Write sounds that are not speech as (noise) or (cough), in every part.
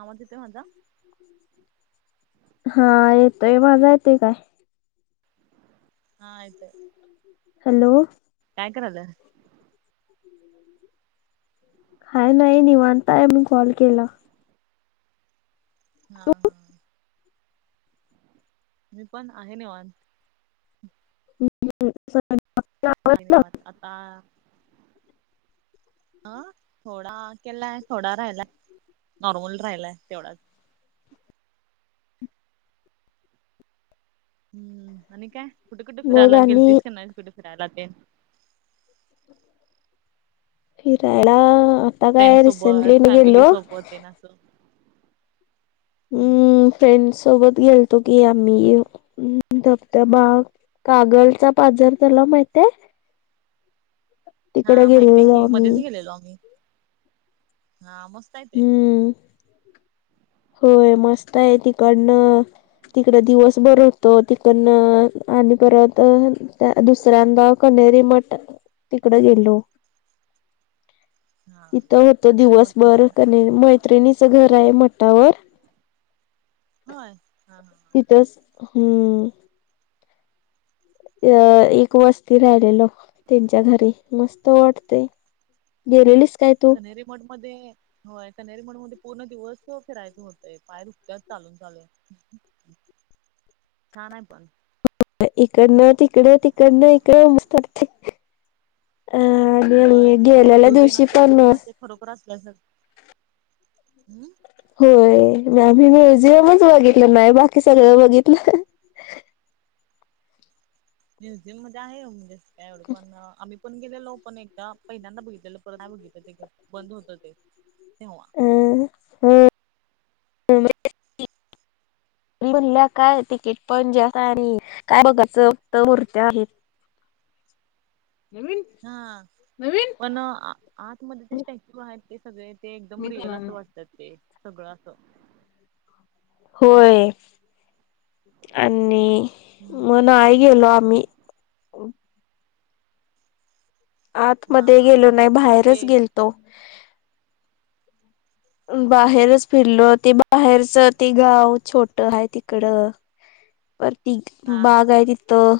आवाज येतोय माझा. हा येतोय माझा येते काय? हा येतोय. हॅलो. काय कराल्यास? हाय नाय निवांत हाय मी कॉल केला. हा हा. मी पण आहे निवांत. (unintelligible) (unintelligible) आता आं थोडा केलाय थोडा राहिलाय. नॉर्मल राहिलाय तेवढाच हम्म आणि काय कुठे-कुठे मग फिरायला आणि गेलतीस का नाय कुठे फिरायला तेन फिरायला फ्रेंड काय सोबत रिसेंटली मी फॅमिली गेलो सोबत तेना असं हम्म फ्रेंड्स सोबत गेलतो की आम्ही यो उम्म धबधबा कागल चा पाझर तलाव माहितेय? हा माहितीये गेलेलो की मध्येच आम्ही गेलेलो आम्ही हा मस्त आहे ते. हम्म होय मस्तय तिकडनं तिकडे दिवसभर होतो तिकडनं आणि परत हान त्या दुसऱ्यांदा कनेरी मठ तिकड गेलो. हा तिथं होतो कन्हेरी मठ पण दिवसभर छान आहे. कनी मैत्रिणीच घर आहे मठावर. होय हा हा. तिथंच हम्म. अ एक वस्ती राहिलेलो त्यांच्या घरी मस्त वाटते. गेलेलीस काय तू? तरी मड मध्ये होय कनरीमठ मध्ये पूर्ण दिवस फिरायचं होतय पाय दुकत्यात चालून चालून. छान आहे पण. इकडनं- तिकडं तिकडनं -इकडं मस्त वाटतय. अ होय (unintelligible) ते गेलेल्या स्टॅच्यू तेन दिवशी असे पण पूर्ण असे खरोखर असल्यानच हम् होय म आम्ही म्युझियमच बघितलं नाही बाकी सगळं बघितलं. म्युझियम मध्ये आहे म्हणजे काय एवढ पण आम्ही पण गेलेलो पण एकदा पहिल्यांदा बघितलेलं परत नाय बघितलं ते घर बंद होतं ते तेव्हा. हम (unintelligible) म्हणल्या काय तिकीट पण ज्यादा (unintelligible) आणि काय बघाचं तर मुर्त्या आहेत. हा पण आ आतमध्ये ते स्टॅच्यू आहेत ते सगळे ते एकदम रिअल असं वाटतात ते सगळं असं. होय आनी मग हम्म नाय गेलो आम्ही. हा आतमध्ये हा गेलो नाय हा हा ते बाहेरच गेलतो. होय बाहेरच फिरलो ते बाहेरच ते गाव छोटं हाय तिकडं. वरती हा हा बाग हाय हा तिथं.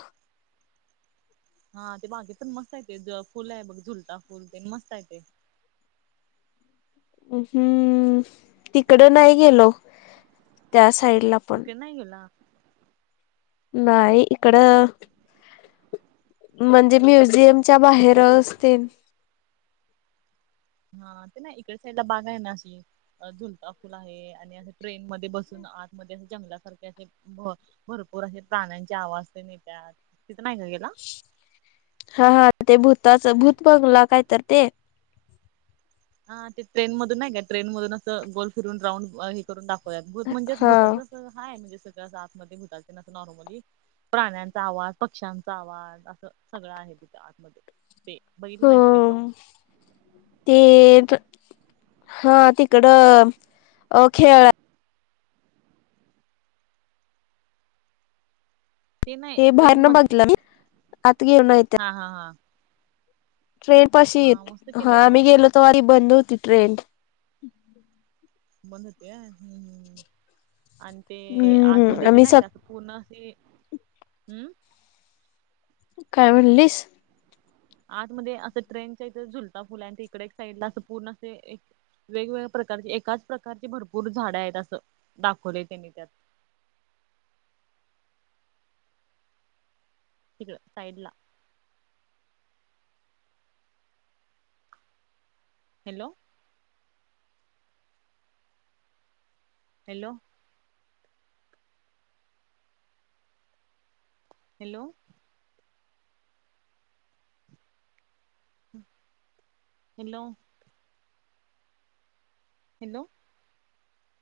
हा ते मागे पन मस्त हाय ते पूल आहे बघ झुलता पूल ते मस्ता हाय ते. हम्म तिकड नाही गेलो त्या साईड ला तिकडं नाय गेला. नाई इकडं म्हंजे म्युझियमच्या बाहेरच असते. हा ते ना इकडच्या साईटला बाग आहे ना अशी. झुलता फुल आहे आणि असं ट्रेन मध्ये बसून आतमध्ये असे जंगलासारखे असे म भरपूर असे प्राण्यांचे आवाज तेन येत्यात तिथं नाही का गेला? हा. हा. ते भूताच भूत बंगला काय तर ते हा ते ट्रेन मधून नाय का? ट्रेन मधून असं गोल फिरून राऊंड हे करून दाखवत्यात भूत म्हणजेच हा भूताचं हाय म्हणजे सगळं असं आतमधे भूताचं नॉर्मली. प्राण्यांचा आवाज, पक्ष्यांचा आवाज असं सगळं आहे तिथ आतमध्ये. ते बघीतल नाहीस काय तू? ह. ते प हा तिकड अ खेळ ते नाही बाहेर ट्रेन न मधे बघितलं मी आत गेलो नाही हा हां हां. ट्रेन पाशी ये मस्त हा केलंय मी मस्त गेलो तेव्हा बंद होती ट्रेन. बंद होते हं हं अन ते हम्म आतमध्ये इकड आम्ही नाही स का? (unintelligible) काय म्हणलीस? आतमध्ये असं ट्रेनच्या इथं झुलता पूल इकड एक साइड ला असं पूर्ण असं वेगवेगळ्या प्रकारचे एकाच प्रकारची भरपूर झाडं आहेत असं दाखवले त्यांनी त्यात. तिकडं साईटला. हॅलो. हॅलो. हॅलो. हं हॅलो. हॅलो.